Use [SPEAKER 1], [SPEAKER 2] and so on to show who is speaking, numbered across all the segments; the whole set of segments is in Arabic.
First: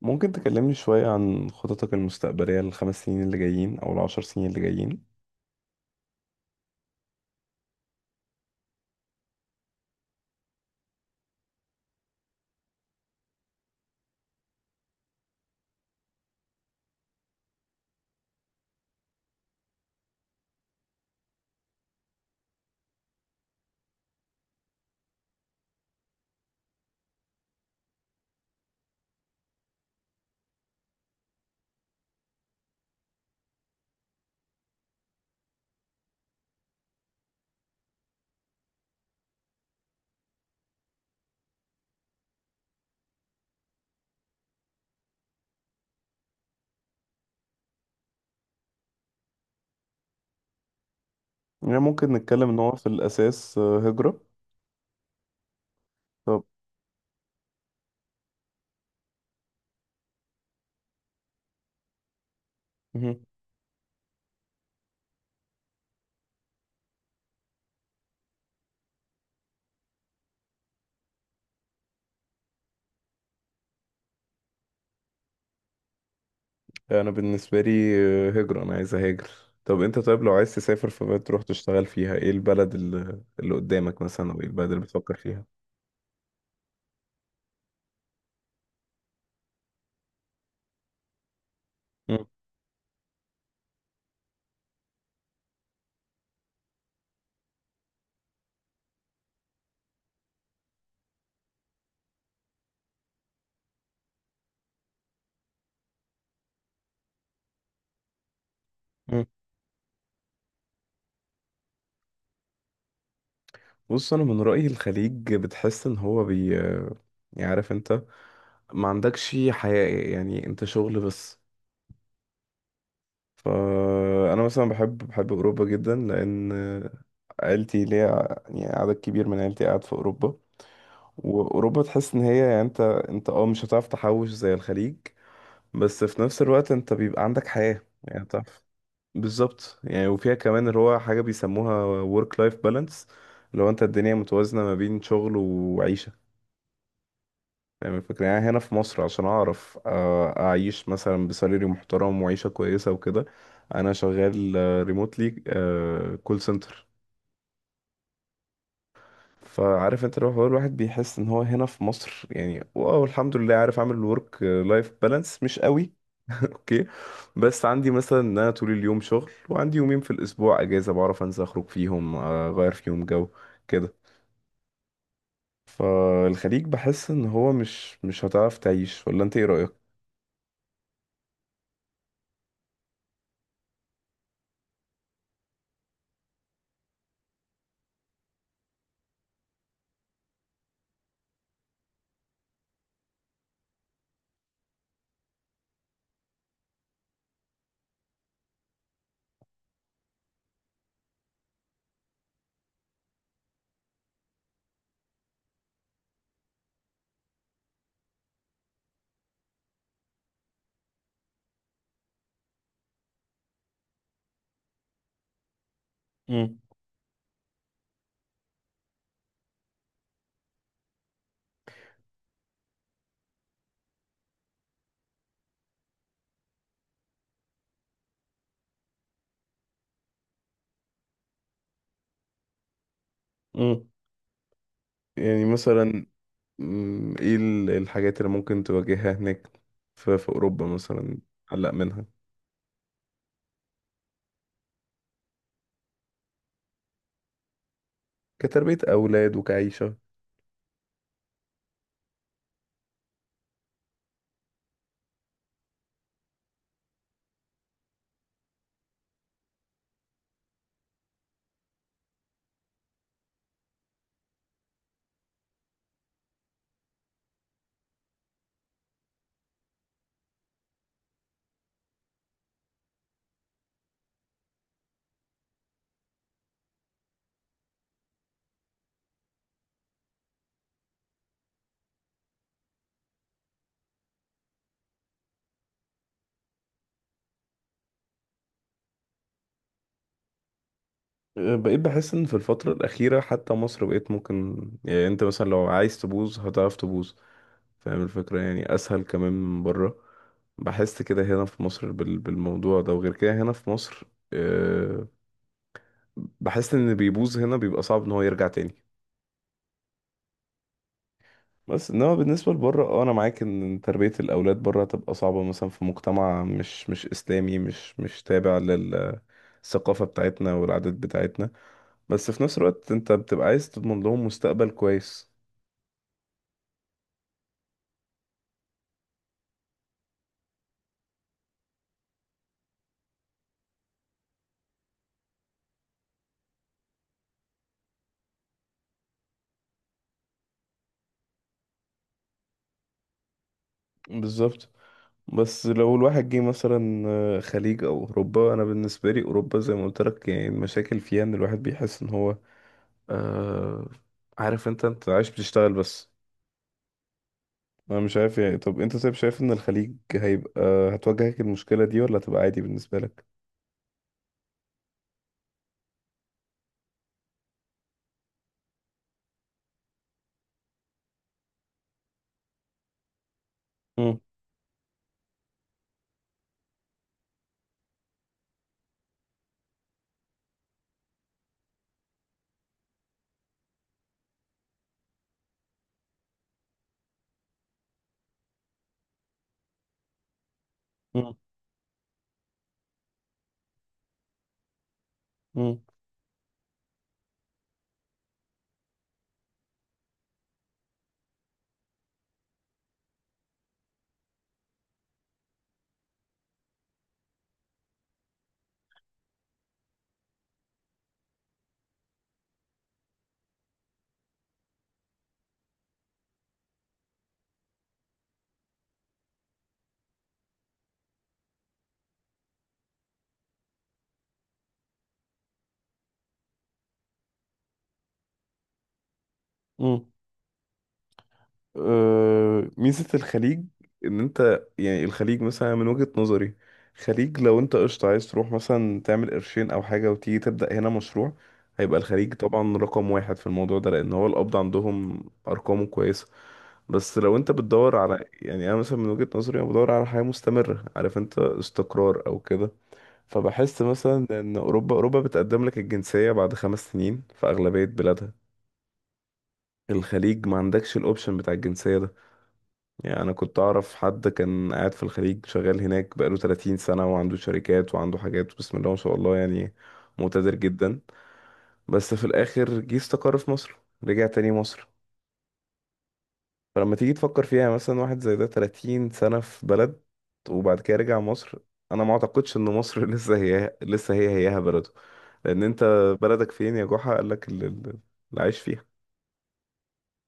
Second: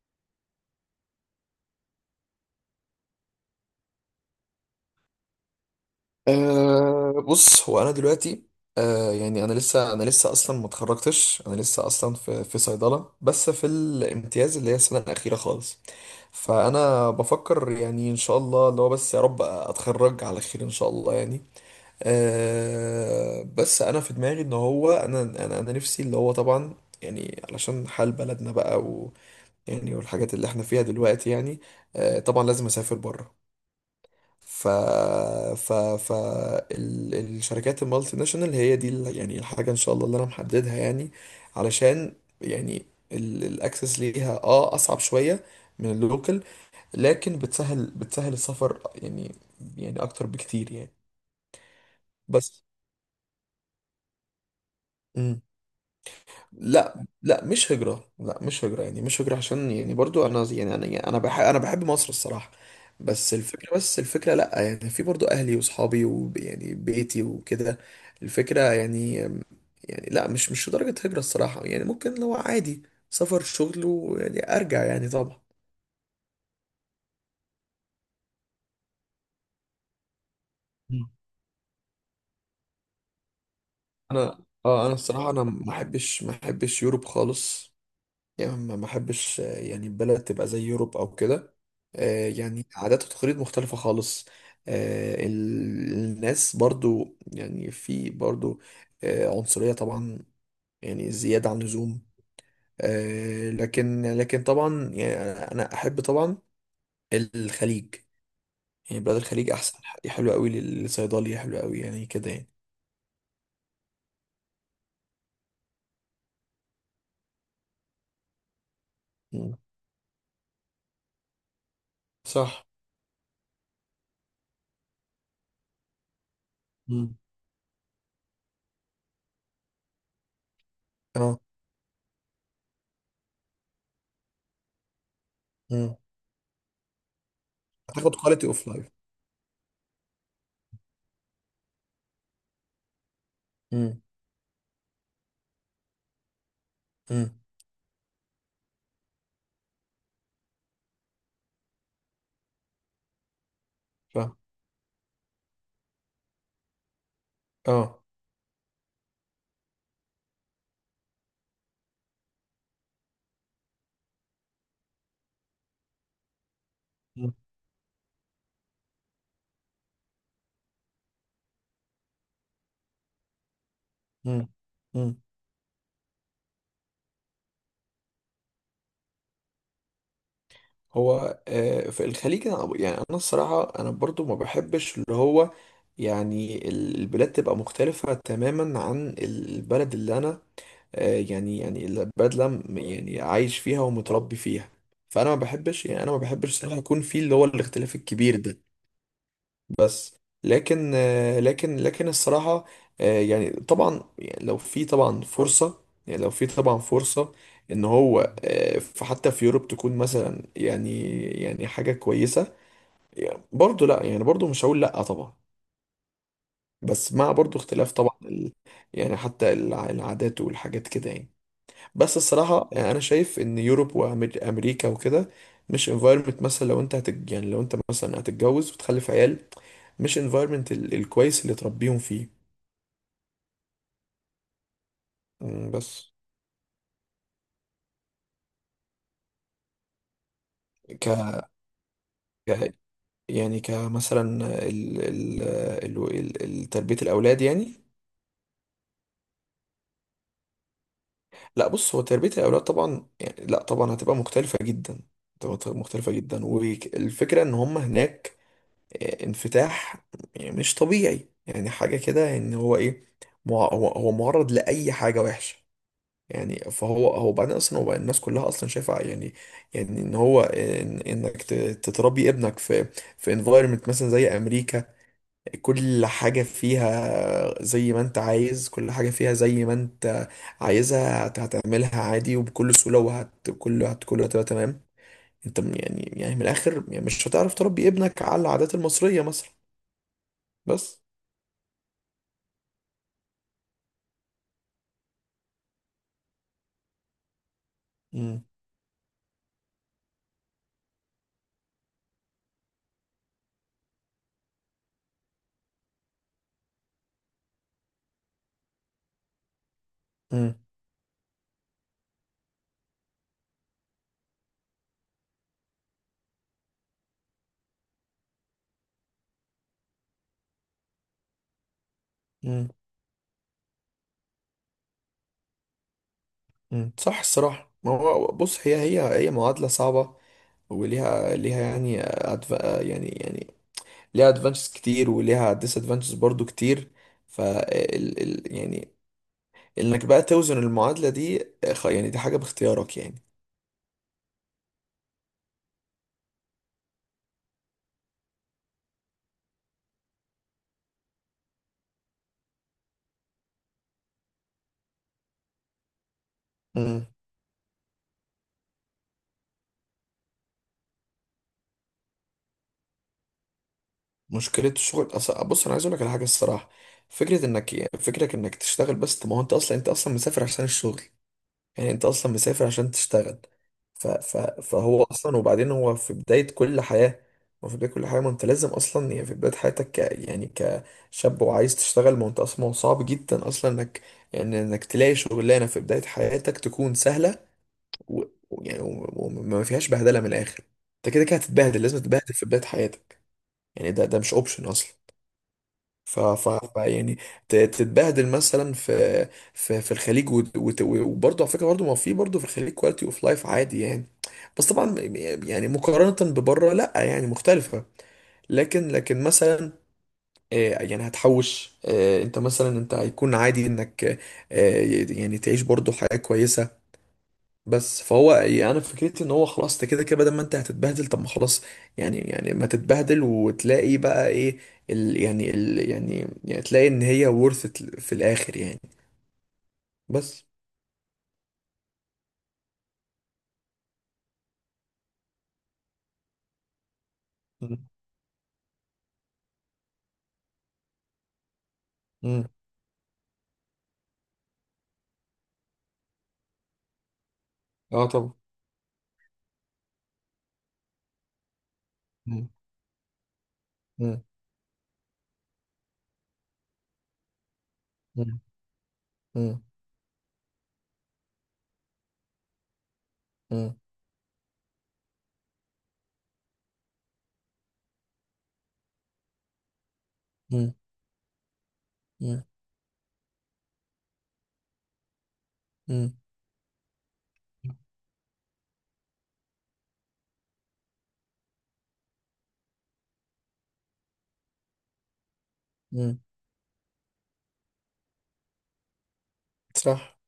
[SPEAKER 1] ممكن تكلمني شوية عن خططك المستقبلية للخمس سنين اللي جايين أو العشر سنين اللي جايين؟
[SPEAKER 2] بص، هو انا دلوقتي. يعني انا لسه اصلا ما اتخرجتش. انا لسه اصلا في صيدله، بس في الامتياز اللي هي السنه الاخيره خالص. فانا بفكر، يعني ان شاء الله اللي هو بس يا رب اتخرج على خير ان شاء الله يعني. بس انا في دماغي ان هو انا نفسي اللي هو طبعا، يعني علشان حال بلدنا بقى، و يعني والحاجات اللي احنا فيها دلوقتي يعني. طبعا لازم اسافر بره. ف ف ف الشركات المالتي ناشونال هي دي يعني الحاجة ان شاء الله اللي انا محددها يعني. علشان يعني الاكسس ليها، اصعب شوية من اللوكل، لكن بتسهل السفر يعني، يعني اكتر بكتير يعني.
[SPEAKER 1] يعني ممكن نتكلم إن
[SPEAKER 2] بس
[SPEAKER 1] هو في الأساس هجرة. طب
[SPEAKER 2] لا، لا، مش هجرة، لا مش هجرة، يعني مش هجرة، عشان يعني برضو انا يعني انا يعني، انا بحب مصر الصراحة.
[SPEAKER 1] مهم.
[SPEAKER 2] بس الفكرة، لا يعني في برضو اهلي واصحابي ويعني بيتي وكده. الفكرة يعني، يعني لا مش لدرجة هجرة الصراحة، يعني ممكن لو عادي سفر شغل ويعني ارجع يعني طبعا.
[SPEAKER 1] أنا بالنسبة لي هجرة، أنا عايز أهاجر. طب أنت طيب، لو عايز تسافر
[SPEAKER 2] مم.
[SPEAKER 1] فبقى تروح تشتغل فيها، إيه البلد اللي قدامك مثلا؟ أو
[SPEAKER 2] انا
[SPEAKER 1] إيه البلد اللي
[SPEAKER 2] اه انا
[SPEAKER 1] بتفكر
[SPEAKER 2] الصراحة انا
[SPEAKER 1] فيها؟
[SPEAKER 2] ما احبش، يوروب خالص، يعني ما احبش، يعني البلد تبقى زي يوروب او كده.
[SPEAKER 1] مم.
[SPEAKER 2] يعني عادات وتقاليد مختلفة خالص. الناس برضو، يعني في برضو عنصرية طبعا، يعني زيادة عن اللزوم. لكن، طبعا يعني انا احب طبعا الخليج، يعني بلاد
[SPEAKER 1] مم.
[SPEAKER 2] الخليج احسن، حلوة قوي للصيدلية، حلوة قوي يعني كده يعني.
[SPEAKER 1] بص، أنا من رأيي الخليج بتحس إن هو بي يعني عارف أنت، ما عندكش
[SPEAKER 2] مم.
[SPEAKER 1] حياة، يعني أنت شغل بس.
[SPEAKER 2] صح.
[SPEAKER 1] فأنا مثلا بحب أوروبا جدا، لأن
[SPEAKER 2] مم.
[SPEAKER 1] عيلتي ليا يعني عدد كبير من عيلتي قاعد في أوروبا.
[SPEAKER 2] اه.
[SPEAKER 1] وأوروبا تحس إن هي يعني أنت، أنت مش هتعرف تحوش زي الخليج.
[SPEAKER 2] مم.
[SPEAKER 1] بس في نفس الوقت أنت بيبقى عندك حياة،
[SPEAKER 2] هتاخد
[SPEAKER 1] يعني
[SPEAKER 2] كواليتي
[SPEAKER 1] تعرف.
[SPEAKER 2] اوف لايف.
[SPEAKER 1] بالظبط، يعني وفيها كمان اللي هو حاجة بيسموها work life balance، اللي هو أنت
[SPEAKER 2] فاهم.
[SPEAKER 1] الدنيا متوازنة ما بين شغل وعيشة. فاهم الفكرة؟ يعني هنا في مصر، عشان أعرف أعيش مثلا بسالري محترم وعيشة كويسة وكده، أنا شغال ريموتلي، كول سنتر.
[SPEAKER 2] اه.
[SPEAKER 1] فعارف انت، لو هو الواحد بيحس ان هو هنا في مصر، يعني واو الحمد لله عارف اعمل ورك لايف بالانس، مش قوي. اوكي،
[SPEAKER 2] مم.
[SPEAKER 1] بس عندي مثلا ان انا طول اليوم شغل، وعندي يومين في الاسبوع اجازة بعرف انزل اخرج فيهم، اغير فيهم جو كده.
[SPEAKER 2] مم.
[SPEAKER 1] فالخليج بحس ان هو مش هتعرف تعيش. ولا انت ايه رأيك؟
[SPEAKER 2] هو في الخليج انا، يعني انا الصراحه انا برضو ما بحبش اللي هو، يعني البلاد تبقى مختلفه تماما عن البلد اللي انا، يعني البلد اللي أنا يعني عايش فيها ومتربي فيها. فانا ما بحبش، يعني انا ما بحبش الصراحه يكون في اللي هو الاختلاف الكبير ده. بس لكن لكن الصراحة، يعني طبعا يعني لو في طبعا فرصة، يعني لو في طبعا فرصة ان هو حتى في يوروب تكون مثلا، يعني حاجة كويسة يعني، برضو لا يعني برضو مش هقول لا طبعا. بس مع برضو اختلاف طبعا، ال يعني حتى العادات والحاجات كده يعني. بس الصراحة يعني انا شايف ان يوروب وامريكا وكده مش environment، مثلا لو انت يعني لو انت مثلا هتتجوز وتخلف عيال، مش environment الكويس اللي تربيهم فيه.
[SPEAKER 1] امم. يعني
[SPEAKER 2] مم،
[SPEAKER 1] مثلا،
[SPEAKER 2] بس
[SPEAKER 1] ايه الحاجات اللي ممكن تواجهها هناك؟ في اوروبا
[SPEAKER 2] ك
[SPEAKER 1] مثلا، قلق منها.
[SPEAKER 2] ك- يعني كمثلا ال... ال... تربية الأولاد يعني.
[SPEAKER 1] كتربية اولاد وكعيشة.
[SPEAKER 2] لا بص، هو تربية الأولاد طبعا، يعني لا طبعا هتبقى مختلفة جدا، هتبقى مختلفة جدا. والفكرة إن هم هناك انفتاح يعني مش طبيعي، يعني حاجة كده إن هو إيه، هو معرض لأي حاجة وحشة، يعني فهو، بعدين اصلا هو الناس كلها اصلا شايفه يعني، يعني ان هو إن انك تتربي ابنك في انفايرمنت مثلا زي امريكا، كل حاجه فيها زي ما انت عايز، كل حاجه فيها زي ما انت عايزها، هتعملها عادي وبكل سهوله، وهت كل هت كله هتبقى تمام. انت يعني، من الاخر يعني، مش هتعرف تربي ابنك على العادات المصريه مثلا. بس.
[SPEAKER 1] بقيت بحس ان في الفترة الاخيرة حتى مصر بقيت ممكن، يعني انت مثلا لو عايز تبوظ هتعرف تبوظ. فاهم الفكرة؟
[SPEAKER 2] امم،
[SPEAKER 1] يعني اسهل كمان من بره. بحس كده هنا في مصر بالموضوع ده. وغير كده هنا في مصر، أه، بحس ان اللي بيبوظ هنا بيبقى صعب ان هو يرجع تاني.
[SPEAKER 2] امم،
[SPEAKER 1] بس انما بالنسبه لبره، اه انا معاك ان تربيه الاولاد بره هتبقى صعبه، مثلا في مجتمع مش اسلامي، مش تابع للثقافه بتاعتنا والعادات بتاعتنا. بس في نفس الوقت انت بتبقى عايز تضمن لهم مستقبل كويس.
[SPEAKER 2] امم، صح الصراحه. ما هو بص، هي، معادله صعبه، وليها، يعني يعني، ليها ادفانتجز كتير، وليها ديس ادفانتجز برضو كتير. يعني انك بقى توزن المعادلة دي. يعني دي حاجة باختيارك يعني.
[SPEAKER 1] بالظبط. بس لو الواحد جه مثلا خليج او اوروبا، انا بالنسبه لي اوروبا زي ما قلت لك، يعني المشاكل فيها ان الواحد بيحس ان هو آه عارف انت عايش بتشتغل بس.
[SPEAKER 2] مم.
[SPEAKER 1] انا مش عارف يعني، طب انت طيب شايف ان الخليج هيبقى هتواجهك المشكلة دي، ولا هتبقى عادي بالنسبة لك؟
[SPEAKER 2] مشكلة الشغل، بص انا عايز اقول لك على حاجة الصراحة، فكرة انك، انك تشتغل بس، طب ما هو انت اصلا، مسافر عشان الشغل، يعني انت اصلا مسافر عشان تشتغل.
[SPEAKER 1] مم.
[SPEAKER 2] فهو اصلا، وبعدين هو في بداية كل حياة، هو في بداية كل حياة، ما انت لازم اصلا يعني في بداية حياتك، يعني كشاب وعايز تشتغل. ما هو انت اصلا، ما هو صعب جدا اصلا انك، يعني انك تلاقي شغلانة في بداية حياتك تكون سهلة و... وما فيهاش بهدلة، من الاخر انت كده
[SPEAKER 1] مم.
[SPEAKER 2] كده هتتبهدل، لازم تتبهدل في بداية حياتك، يعني ده مش اوبشن اصلا.
[SPEAKER 1] مم.
[SPEAKER 2] يعني تتبهدل مثلا في، في الخليج. وبرضه على فكره، برضه ما في، برضه في الخليج كواليتي اوف لايف عادي يعني. بس طبعا يعني مقارنه ببره لا يعني مختلفه. لكن، مثلا يعني هتحوش، انت مثلا انت هيكون عادي انك آه، يعني تعيش برضه حياه كويسه. بس فهو يعني انا فكرتي ان هو خلاص، انت كده كده، بدل ما انت هتتبهدل، طب ما خلاص، يعني، ما تتبهدل وتلاقي بقى ايه ال يعني ال يعني يعني تلاقي ان هي worth it في الاخر يعني.
[SPEAKER 1] مم.
[SPEAKER 2] بس.
[SPEAKER 1] أه، ميزة الخليج ان انت، يعني الخليج مثلا من وجهة نظري، خليج لو انت
[SPEAKER 2] مم.
[SPEAKER 1] قشطة عايز تروح مثلا تعمل قرشين او حاجة وتيجي تبدأ هنا مشروع، هيبقى الخليج
[SPEAKER 2] مم.
[SPEAKER 1] طبعا رقم واحد في الموضوع ده، لان هو القبض عندهم ارقامه كويسة. بس لو انت بتدور
[SPEAKER 2] اه
[SPEAKER 1] على،
[SPEAKER 2] طبعا.
[SPEAKER 1] يعني انا مثلا من وجهة نظري، انا بدور على حياة مستمرة، عارف انت، استقرار او
[SPEAKER 2] مم.
[SPEAKER 1] كده. فبحس
[SPEAKER 2] مم.
[SPEAKER 1] مثلا ان اوروبا بتقدم لك الجنسيه بعد خمس سنين في اغلبيه بلادها.
[SPEAKER 2] مم. مم.
[SPEAKER 1] الخليج ما عندكش الاوبشن بتاع الجنسيه ده. يعني انا كنت
[SPEAKER 2] مم.
[SPEAKER 1] اعرف حد كان قاعد في الخليج شغال هناك بقاله 30 سنه، وعنده شركات وعنده حاجات بسم الله ما شاء الله، يعني مقتدر
[SPEAKER 2] مم.
[SPEAKER 1] جدا. بس في
[SPEAKER 2] مم.
[SPEAKER 1] الاخر جه استقر في مصر. رجع تاني مصر.
[SPEAKER 2] مم.
[SPEAKER 1] فلما تيجي تفكر فيها، مثلا واحد زي ده 30 سنة في بلد، وبعد كده رجع مصر. انا ما اعتقدش ان مصر لسه هي هيها بلده. لان انت
[SPEAKER 2] مم.
[SPEAKER 1] بلدك فين يا جحا؟ قال لك اللي عايش فيها.
[SPEAKER 2] صح.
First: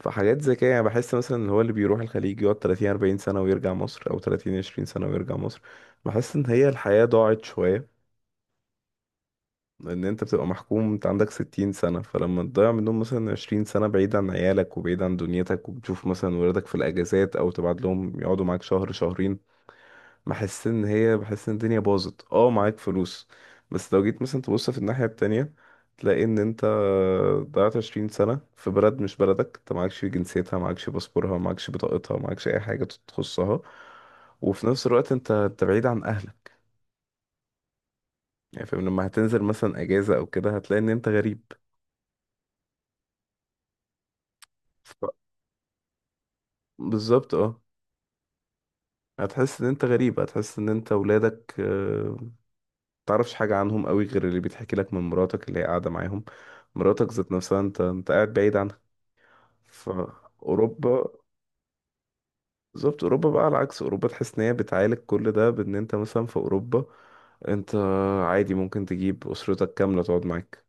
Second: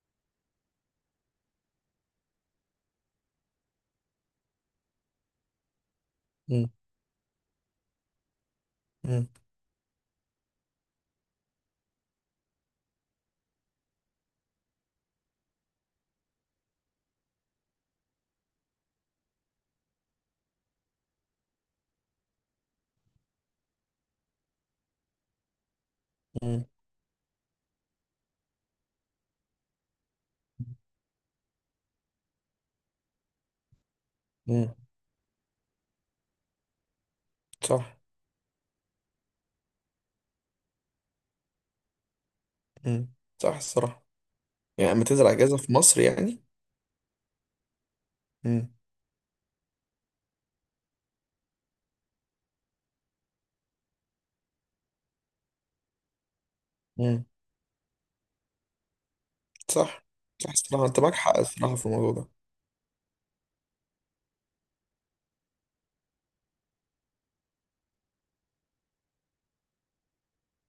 [SPEAKER 1] فحاجات زي كده، يعني بحس مثلا اللي هو اللي بيروح الخليج يقعد 30 40 سنة ويرجع مصر، او 30 20 سنة ويرجع مصر، بحس ان هي
[SPEAKER 2] مم.
[SPEAKER 1] الحياة ضاعت شوية.
[SPEAKER 2] مم.
[SPEAKER 1] لان انت بتبقى محكوم، انت عندك ستين سنة، فلما تضيع منهم مثلا عشرين سنة بعيد عن عيالك وبعيد عن دنيتك، وبتشوف مثلا ولادك في الاجازات او تبعت لهم يقعدوا معاك شهر شهرين، بحس ان الدنيا باظت معاك فلوس. بس لو جيت مثلا تبص في الناحية التانية، تلاقي ان انت
[SPEAKER 2] مم.
[SPEAKER 1] ضيعت عشرين سنة في بلد مش بلدك، انت معكش جنسيتها، معكش باسبورها، معكش بطاقتها، معكش اي حاجة تخصها. وفي
[SPEAKER 2] مم.
[SPEAKER 1] نفس الوقت انت بعيد عن اهلك.
[SPEAKER 2] صح.
[SPEAKER 1] يعني فاهم؟ لما هتنزل مثلا اجازة او كده، هتلاقي ان انت غريب.
[SPEAKER 2] مم. صح الصراحة. يعني لما تنزل اجازة في مصر يعني.
[SPEAKER 1] بالظبط اه.
[SPEAKER 2] مم.
[SPEAKER 1] هتحس ان انت غريب. هتحس ان انت ولادك متعرفش حاجة عنهم قوي، غير اللي بيتحكي لك من مراتك اللي هي قاعدة معاهم. مراتك
[SPEAKER 2] مم.
[SPEAKER 1] ذات نفسها انت قاعد بعيد عنها.
[SPEAKER 2] صح. صح الصراحة انت
[SPEAKER 1] فأوروبا،
[SPEAKER 2] معاك حق الصراحة في الموضوع ده.
[SPEAKER 1] بالظبط، أوروبا بقى على العكس. أوروبا تحس ان هي بتعالج كل ده، بان انت مثلا في أوروبا انت عادي ممكن تجيب أسرتك كاملة تقعد معاك.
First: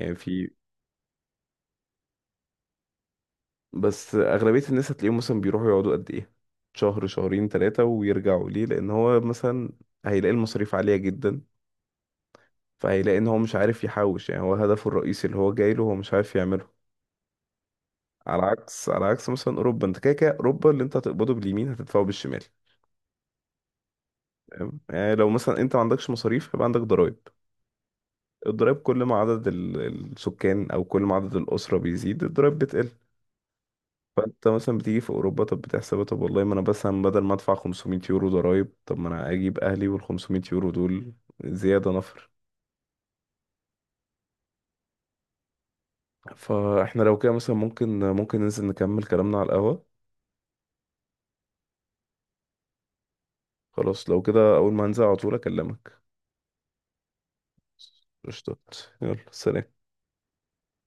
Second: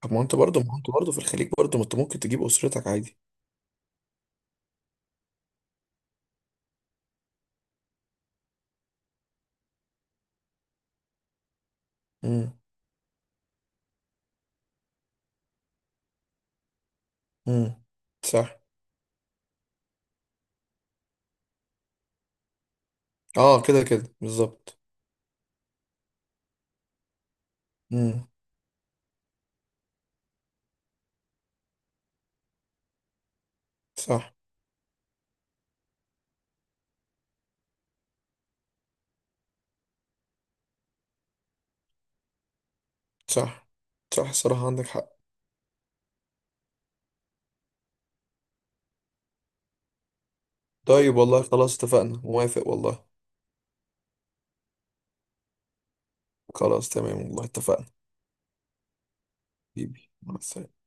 [SPEAKER 2] طب ما انت
[SPEAKER 1] في،
[SPEAKER 2] برضه، في الخليج برضه ما انت ممكن تجيب اسرتك عادي.
[SPEAKER 1] بس أغلبية الناس هتلاقيهم مثلا بيروحوا يقعدوا قد ايه، شهر شهرين ثلاثة ويرجعوا، ليه؟ لأن هو مثلا هيلاقي المصاريف عالية جدا،
[SPEAKER 2] امم.
[SPEAKER 1] فهيلاقي ان هو مش عارف يحوش، يعني هو هدفه الرئيسي اللي هو جاي له هو مش عارف يعمله.
[SPEAKER 2] امم.
[SPEAKER 1] على
[SPEAKER 2] صح.
[SPEAKER 1] عكس على عكس مثلا اوروبا، انت كده كده اوروبا اللي انت هتقبضه باليمين هتدفعه بالشمال.
[SPEAKER 2] اه كده كده بالظبط.
[SPEAKER 1] تمام؟ يعني لو مثلا انت ما عندكش مصاريف، يبقى عندك ضرائب.
[SPEAKER 2] امم.
[SPEAKER 1] الضرائب كل ما عدد السكان او كل ما عدد الاسره بيزيد، الضرائب بتقل.
[SPEAKER 2] صح.
[SPEAKER 1] فانت مثلا بتيجي في اوروبا، طب بتحسبها، طب والله ما انا بس بدل ما ادفع 500 يورو ضرائب، طب ما انا اجيب اهلي وال 500 يورو دول زياده نفر.
[SPEAKER 2] صح، صح الصراحة عندك حق.
[SPEAKER 1] فاحنا لو كده مثلا ممكن ننزل نكمل كلامنا على القهوه.
[SPEAKER 2] طيب والله خلاص اتفقنا، موافق والله.
[SPEAKER 1] خلاص لو كده، أول ما هنزل على طول أكلمك.
[SPEAKER 2] خلاص تمام والله اتفقنا.
[SPEAKER 1] قشطات. يلا سلام.
[SPEAKER 2] حبيبي، مع السلامة.